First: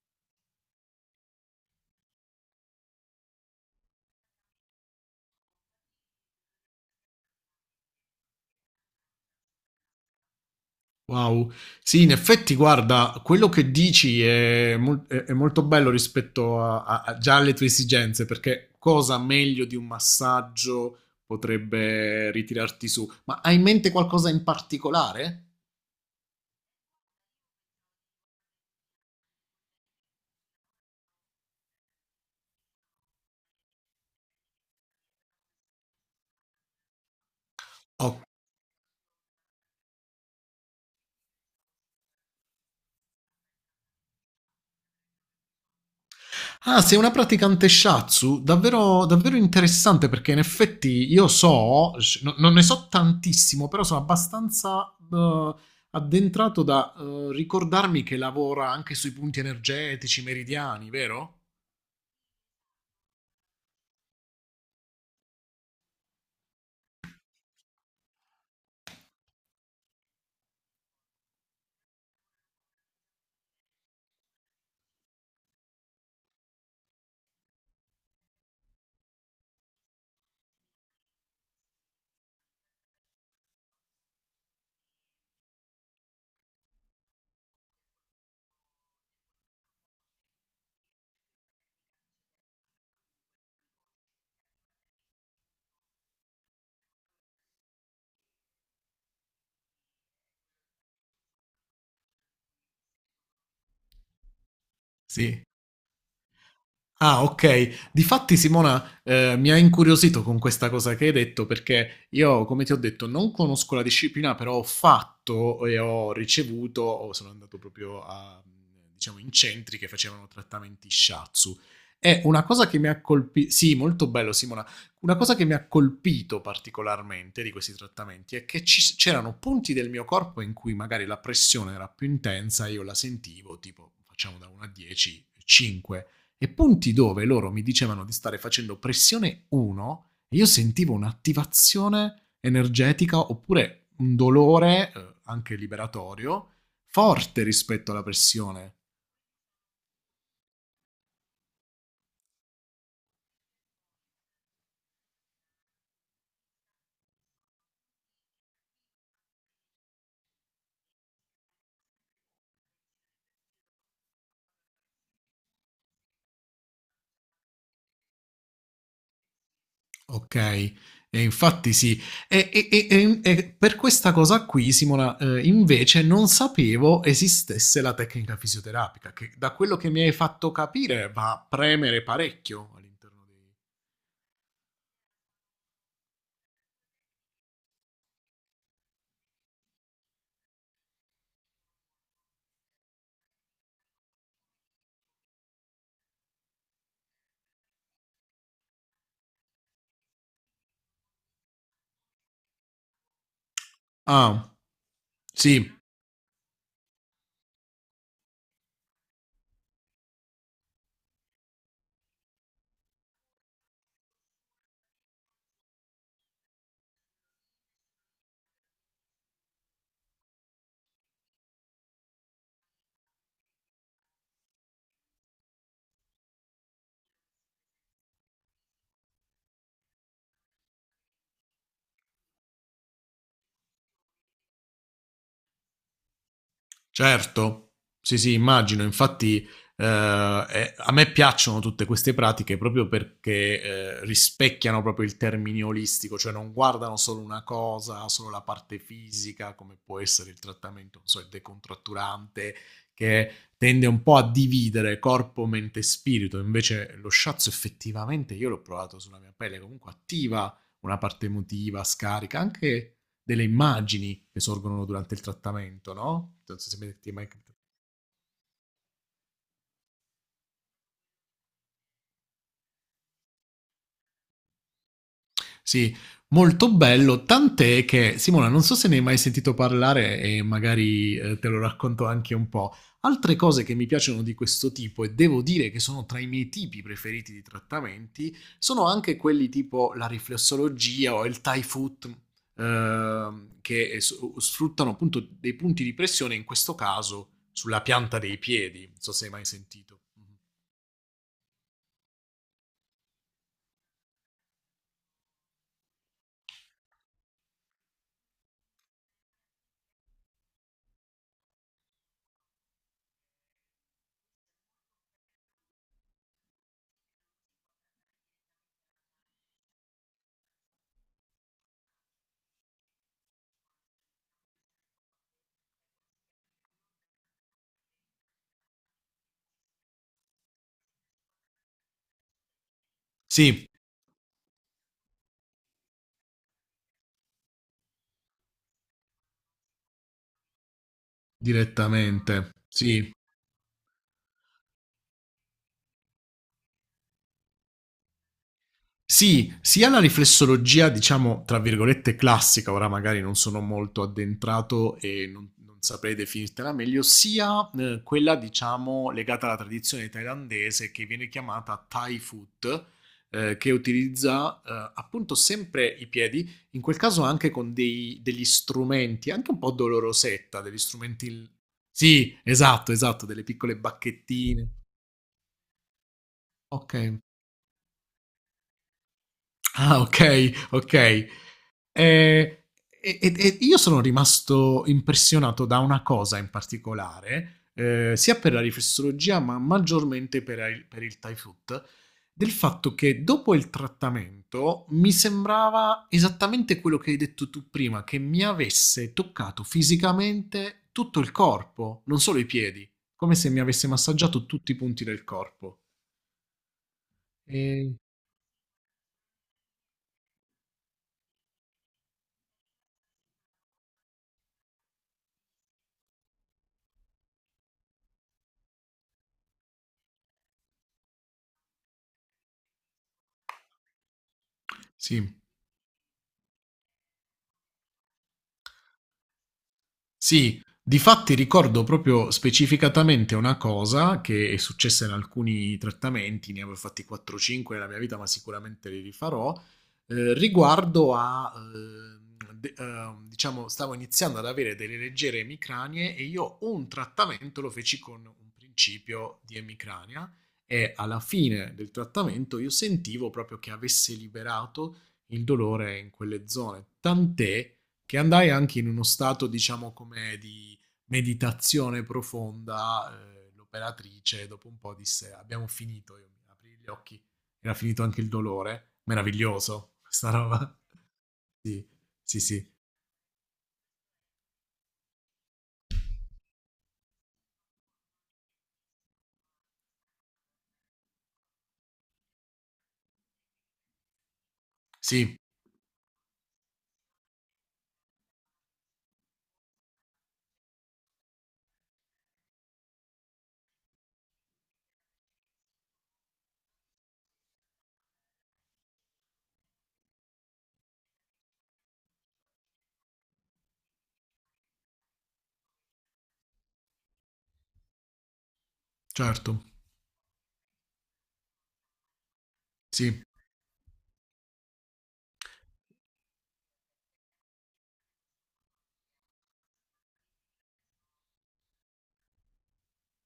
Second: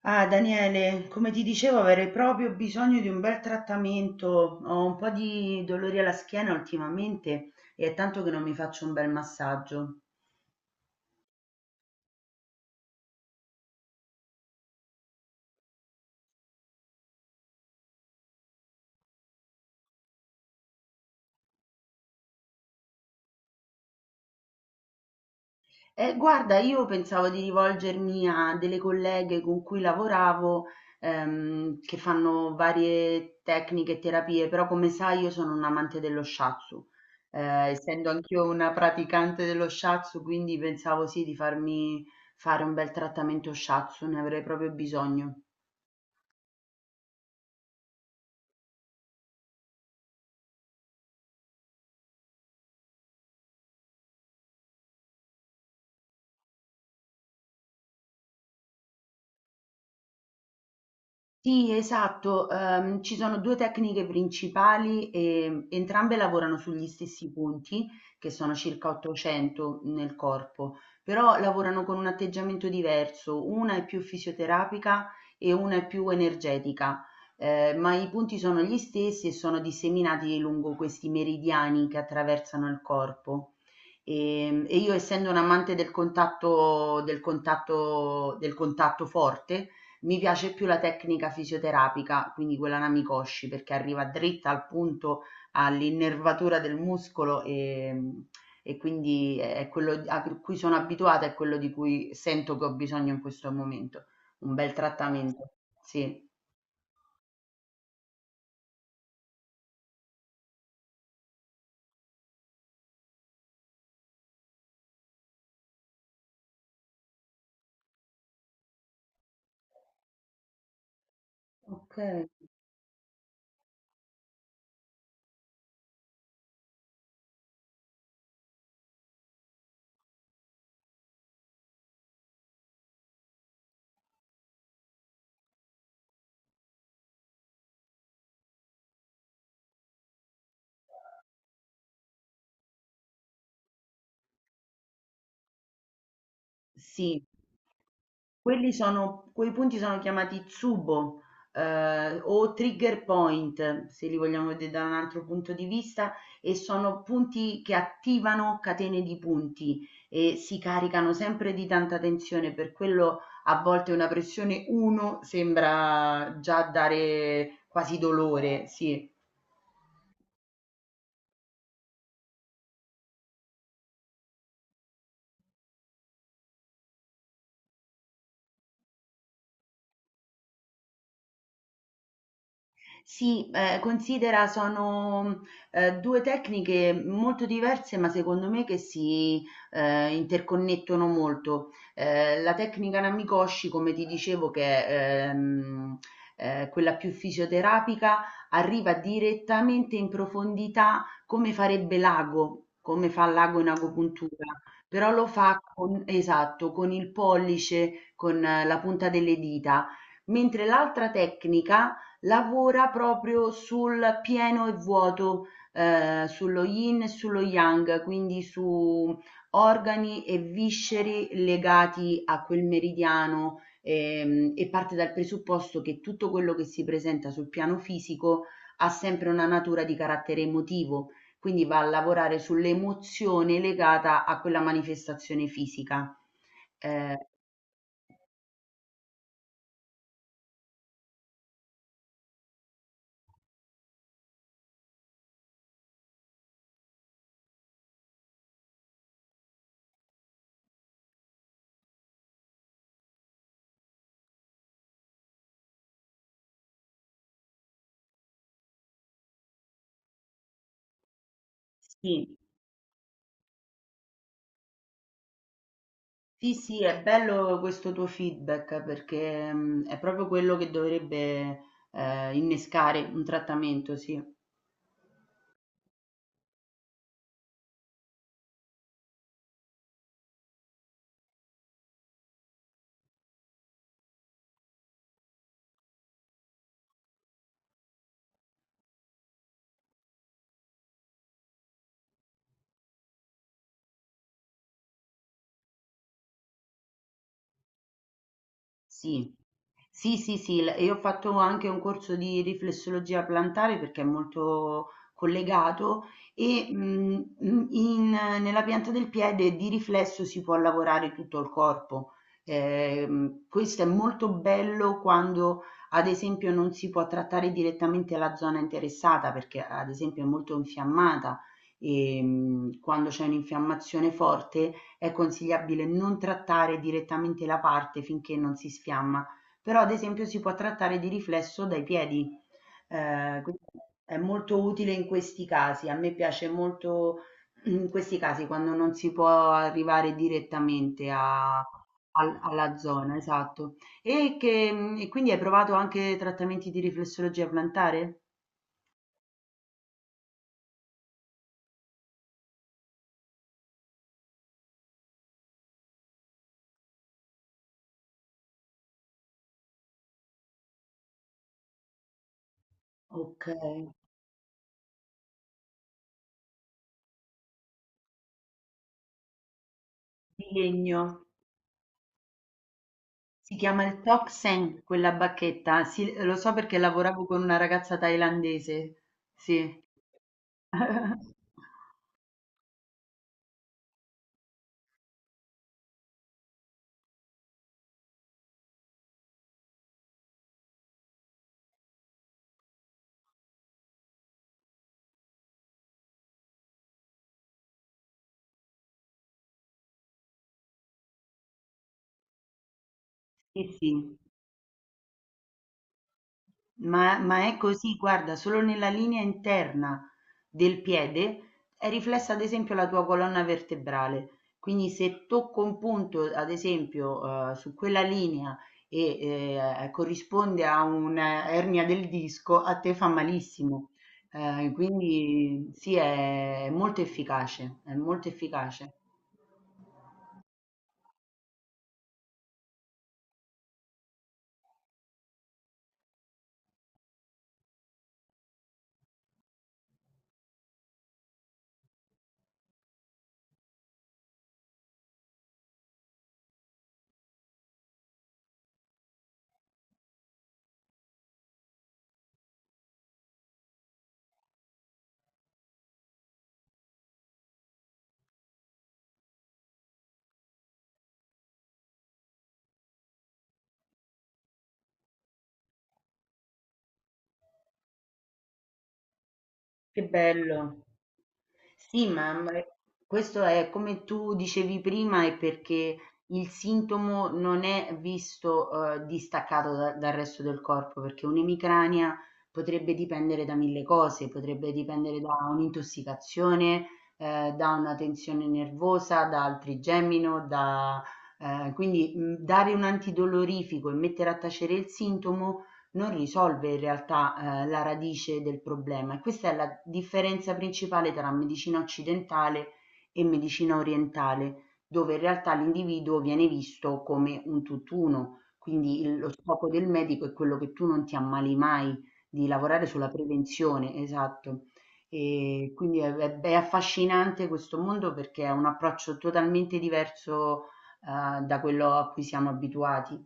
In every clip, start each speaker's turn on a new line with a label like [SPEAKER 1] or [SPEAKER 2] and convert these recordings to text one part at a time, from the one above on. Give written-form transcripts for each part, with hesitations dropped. [SPEAKER 1] Ah, Daniele, come ti dicevo, avrei proprio bisogno di un bel trattamento. Ho un po' di dolori alla schiena ultimamente e è tanto che non mi faccio un bel massaggio.
[SPEAKER 2] Wow, sì, in effetti, guarda, quello che dici è, è molto bello rispetto già alle tue esigenze, perché cosa meglio di un massaggio potrebbe ritirarti su? Ma hai in mente qualcosa in particolare?
[SPEAKER 1] Guarda, io pensavo di rivolgermi a delle colleghe con cui lavoravo, che fanno varie tecniche e terapie, però come sai io sono un amante dello shiatsu. Essendo anch'io una praticante dello shiatsu, quindi pensavo sì di farmi fare un bel trattamento shiatsu, ne avrei proprio bisogno.
[SPEAKER 2] Ah, sei una praticante shatsu? Davvero, davvero interessante perché in effetti io so, non ne so tantissimo, però sono abbastanza addentrato da ricordarmi che lavora anche sui punti energetici meridiani, vero?
[SPEAKER 1] Sì, esatto. Ci sono 2 tecniche principali, entrambe lavorano sugli stessi punti, che sono circa 800 nel corpo, però lavorano con un atteggiamento diverso. Una è più fisioterapica e una è più energetica, ma i punti sono gli stessi e sono disseminati lungo questi meridiani che attraversano il corpo. E io essendo un amante del contatto forte, mi piace più la tecnica fisioterapica, quindi quella Namikoshi, perché arriva dritta al punto, all'innervatura del muscolo e quindi è quello a cui sono abituata, è quello di cui sento che ho bisogno in questo momento. Un bel
[SPEAKER 2] Sì.
[SPEAKER 1] trattamento, sì.
[SPEAKER 2] Ah, ok. Difatti, Simona, mi ha incuriosito con questa cosa che hai detto, perché io, come ti ho detto, non conosco la disciplina, però ho fatto e ho ricevuto, o sono andato proprio a, diciamo, in centri che facevano trattamenti shiatsu.
[SPEAKER 1] Ok.
[SPEAKER 2] E una cosa che mi ha colpito, sì, molto bello, Simona, una cosa che mi ha colpito particolarmente di questi trattamenti è che c'erano punti del mio corpo in cui magari la pressione era più intensa, e io la sentivo, tipo, facciamo da 1 a 10, 5, e punti dove loro mi dicevano di stare facendo pressione 1 e io sentivo un'attivazione energetica oppure un dolore, anche liberatorio,
[SPEAKER 1] Sì.
[SPEAKER 2] forte rispetto alla
[SPEAKER 1] Quelli
[SPEAKER 2] pressione.
[SPEAKER 1] sono quei punti sono chiamati "tsubo", o trigger point, se li vogliamo vedere da un altro punto di vista, e sono punti che attivano catene di punti e si caricano sempre di tanta tensione, per quello a volte una pressione 1 sembra già dare quasi dolore, sì.
[SPEAKER 2] Ok, e infatti sì. E per questa cosa qui, Simona, invece non sapevo esistesse la tecnica fisioterapica, che da quello che mi hai fatto capire va a premere parecchio all'interno dei...
[SPEAKER 1] Sì, considera sono due tecniche molto diverse, ma secondo me che si interconnettono molto. La tecnica Namikoshi, come ti dicevo, che è quella più fisioterapica, arriva direttamente in profondità come farebbe l'ago, come fa l'ago in agopuntura,
[SPEAKER 2] Ah,
[SPEAKER 1] però lo fa
[SPEAKER 2] sì.
[SPEAKER 1] con, esatto, con il pollice, con la punta delle dita, mentre l'altra tecnica lavora proprio sul pieno e vuoto, sullo yin e sullo yang, quindi su organi e visceri legati a quel meridiano, e parte dal presupposto che tutto quello che si presenta sul piano fisico ha sempre una natura di carattere emotivo, quindi va a lavorare sull'emozione legata a quella manifestazione fisica. Ehm,
[SPEAKER 2] Certo, sì, sì, immagino. Infatti, eh, a me piacciono tutte queste pratiche proprio perché rispecchiano proprio il termine olistico, cioè non guardano solo una cosa, solo la parte fisica, come può essere il trattamento, non so, il decontratturante, che tende un po' a dividere corpo, mente e spirito. Invece lo shiatsu effettivamente, io l'ho provato sulla mia pelle, comunque attiva una parte emotiva,
[SPEAKER 1] sì.
[SPEAKER 2] scarica anche delle immagini che sorgono durante il trattamento, no?
[SPEAKER 1] Sì,
[SPEAKER 2] Non so se
[SPEAKER 1] sì,
[SPEAKER 2] mi
[SPEAKER 1] è
[SPEAKER 2] ti è mai capitato.
[SPEAKER 1] bello questo tuo feedback perché è proprio quello che dovrebbe innescare un trattamento, sì.
[SPEAKER 2] Sì, molto bello, tant'è che Simona, non so se ne hai mai sentito parlare e magari te lo racconto anche un po'. Altre cose che mi piacciono di questo tipo e devo dire che sono tra i miei tipi preferiti di trattamenti sono anche quelli tipo la riflessologia o il Thai foot, che sfruttano appunto dei punti di pressione in questo caso sulla pianta dei piedi, non so se hai
[SPEAKER 1] Sì,
[SPEAKER 2] mai sentito.
[SPEAKER 1] sì,
[SPEAKER 2] Mhm.
[SPEAKER 1] sì, sì, io ho fatto anche un corso di riflessologia plantare perché è molto collegato e nella pianta del piede di riflesso si può lavorare tutto il corpo. Questo è molto bello quando, ad esempio, non si può trattare direttamente la zona interessata perché, ad esempio, è molto infiammata e quando c'è un'infiammazione forte è consigliabile non trattare direttamente la parte finché non si sfiamma però ad esempio si può trattare di riflesso dai piedi, quindi
[SPEAKER 2] Sì,
[SPEAKER 1] è molto utile in questi casi. A me piace molto in questi casi quando non si può arrivare direttamente a al
[SPEAKER 2] direttamente.
[SPEAKER 1] alla
[SPEAKER 2] Sì.
[SPEAKER 1] zona, esatto. E che mhmm, e quindi hai provato anche trattamenti di riflessologia plantare?
[SPEAKER 2] Sì, sia la riflessologia, diciamo, tra virgolette classica, ora magari non sono molto addentrato e non, non saprei definirtela meglio, sia quella, diciamo, legata alla tradizione thailandese che viene chiamata Thai foot, che
[SPEAKER 1] Okay,
[SPEAKER 2] utilizza appunto sempre i piedi, in quel caso anche con degli strumenti, anche un po'
[SPEAKER 1] di
[SPEAKER 2] dolorosetta, degli
[SPEAKER 1] legno.
[SPEAKER 2] strumenti... Sì, esatto, esatto, delle
[SPEAKER 1] Si
[SPEAKER 2] piccole
[SPEAKER 1] chiama il Tok
[SPEAKER 2] bacchettine.
[SPEAKER 1] Seng quella bacchetta. Sì, lo so perché
[SPEAKER 2] Ok.
[SPEAKER 1] lavoravo con una ragazza thailandese. Sì.
[SPEAKER 2] Ah, ok, ok. Eh, e io sono rimasto impressionato da una cosa in particolare, sia per la riflessologia, ma maggiormente per, per il Thai food, del fatto che dopo il trattamento mi sembrava esattamente quello che hai detto tu prima, che mi avesse toccato fisicamente tutto il corpo, non solo i piedi, come se mi
[SPEAKER 1] Sì,
[SPEAKER 2] avesse
[SPEAKER 1] sì,
[SPEAKER 2] massaggiato tutti i punti del corpo.
[SPEAKER 1] ma è così,
[SPEAKER 2] E...
[SPEAKER 1] guarda, solo nella linea interna del piede è riflessa ad esempio la tua colonna vertebrale. Quindi se tocco un punto, ad esempio, su quella linea e corrisponde a un'ernia del disco, a te fa malissimo.
[SPEAKER 2] Sì.
[SPEAKER 1] Quindi sì, è molto efficace, è molto efficace.
[SPEAKER 2] Sì, difatti ricordo proprio specificatamente una cosa che è successa in alcuni trattamenti, ne avevo fatti 4-5 nella mia vita, ma sicuramente li rifarò, riguardo a, diciamo, stavo iniziando ad avere delle leggere emicranie e io un trattamento lo feci con un principio di emicrania e alla fine del trattamento io sentivo proprio che avesse liberato il dolore in quelle zone, tant'è che andai anche in uno stato, diciamo, come di meditazione profonda. L'operatrice, dopo un po', disse: abbiamo finito. Io mi aprii gli occhi, era finito anche il dolore. Meraviglioso,
[SPEAKER 1] Che
[SPEAKER 2] questa roba.
[SPEAKER 1] bello.
[SPEAKER 2] Sì,
[SPEAKER 1] Sì,
[SPEAKER 2] sì, sì,
[SPEAKER 1] questo è come tu dicevi prima, è perché il sintomo non è visto distaccato dal resto del corpo, perché un'emicrania potrebbe dipendere da mille cose, potrebbe dipendere da
[SPEAKER 2] sì,
[SPEAKER 1] un'intossicazione, da una tensione nervosa, da altrigemino, da, quindi dare un antidolorifico e mettere a tacere il sintomo non risolve in realtà la radice del problema e questa è la differenza principale tra medicina occidentale e medicina orientale, dove in realtà l'individuo viene visto come un tutt'uno, quindi lo
[SPEAKER 2] certo,
[SPEAKER 1] scopo del medico è quello che tu non ti ammali mai, di lavorare sulla
[SPEAKER 2] sì.
[SPEAKER 1] prevenzione, esatto. E quindi è affascinante questo mondo perché è un approccio totalmente diverso da quello a cui siamo abituati.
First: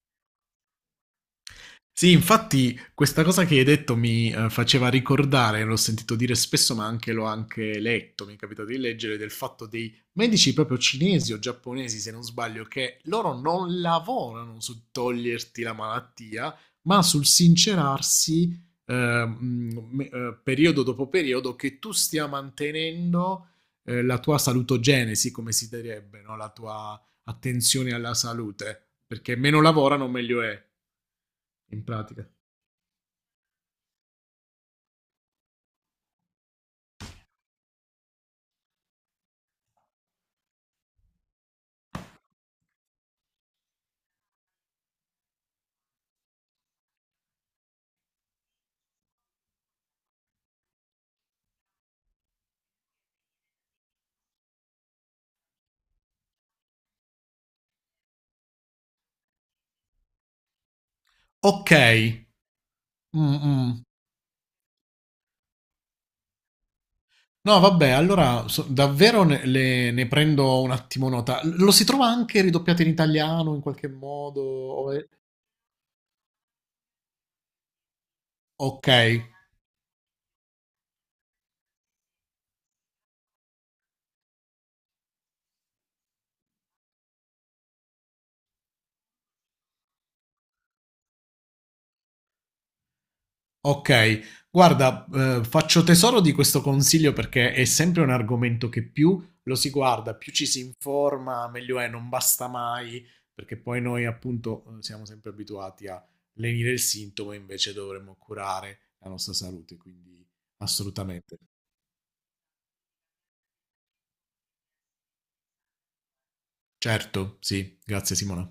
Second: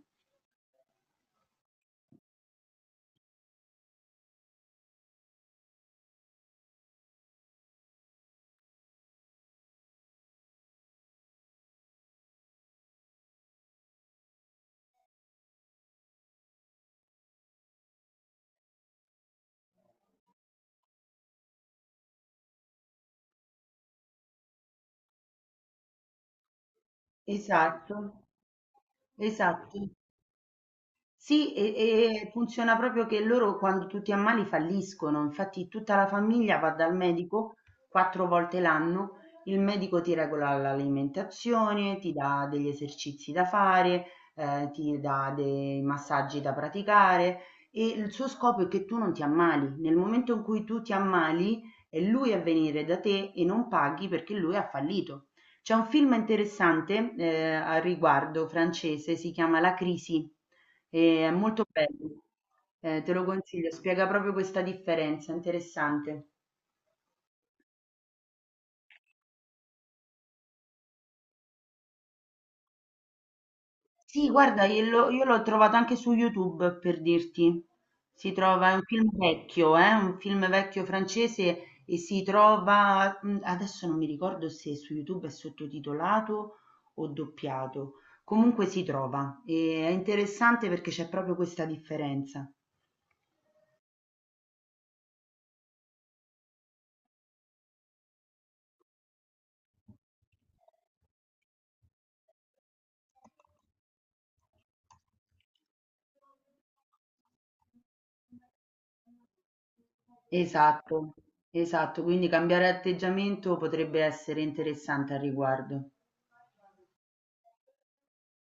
[SPEAKER 2] Sì, infatti questa cosa che hai detto mi faceva ricordare, l'ho sentito dire spesso, ma anche l'ho anche letto, mi è capitato di leggere, del fatto dei medici proprio cinesi o giapponesi, se non sbaglio, che loro non lavorano su toglierti la malattia, ma sul sincerarsi eh, periodo dopo periodo che tu stia mantenendo la tua salutogenesi, come si direbbe, no? La tua attenzione
[SPEAKER 1] Esatto,
[SPEAKER 2] alla salute, perché meno
[SPEAKER 1] esatto.
[SPEAKER 2] lavorano meglio è,
[SPEAKER 1] Sì,
[SPEAKER 2] in
[SPEAKER 1] e
[SPEAKER 2] pratica.
[SPEAKER 1] funziona proprio che loro quando tu ti ammali falliscono, infatti tutta la famiglia va dal medico 4 volte l'anno, il medico ti regola l'alimentazione, ti dà degli esercizi da fare, ti dà dei massaggi da praticare e il suo scopo è che tu non ti ammali. Nel momento in cui tu ti ammali è lui a venire da te e non paghi perché lui ha fallito. C'è un film interessante, al riguardo francese, si chiama La Crisi e è molto bello,
[SPEAKER 2] Okay.
[SPEAKER 1] te lo consiglio,
[SPEAKER 2] Mh-mh.
[SPEAKER 1] spiega proprio questa differenza, interessante.
[SPEAKER 2] No vabbè, allora so davvero ne prendo un attimo nota. L Lo si trova anche ridoppiato in italiano in qualche
[SPEAKER 1] Sì,
[SPEAKER 2] modo
[SPEAKER 1] guarda, io
[SPEAKER 2] o è
[SPEAKER 1] l'ho io l'ho trovato anche su YouTube per dirti. Si trova, è
[SPEAKER 2] okay,
[SPEAKER 1] un film vecchio francese e si trova, adesso non mi ricordo se su YouTube è sottotitolato o doppiato, comunque si trova e è interessante perché c'è proprio questa differenza.
[SPEAKER 2] okay. Guarda, faccio tesoro di questo consiglio perché è sempre un argomento che più lo si guarda, più ci si informa, meglio è, non basta mai, perché poi noi appunto, siamo sempre abituati a lenire il sintomo e invece dovremmo curare la nostra salute, quindi
[SPEAKER 1] Esatto,
[SPEAKER 2] assolutamente.
[SPEAKER 1] esatto, quindi cambiare atteggiamento potrebbe essere interessante al riguardo.
[SPEAKER 2] Certo, sì, grazie Simona.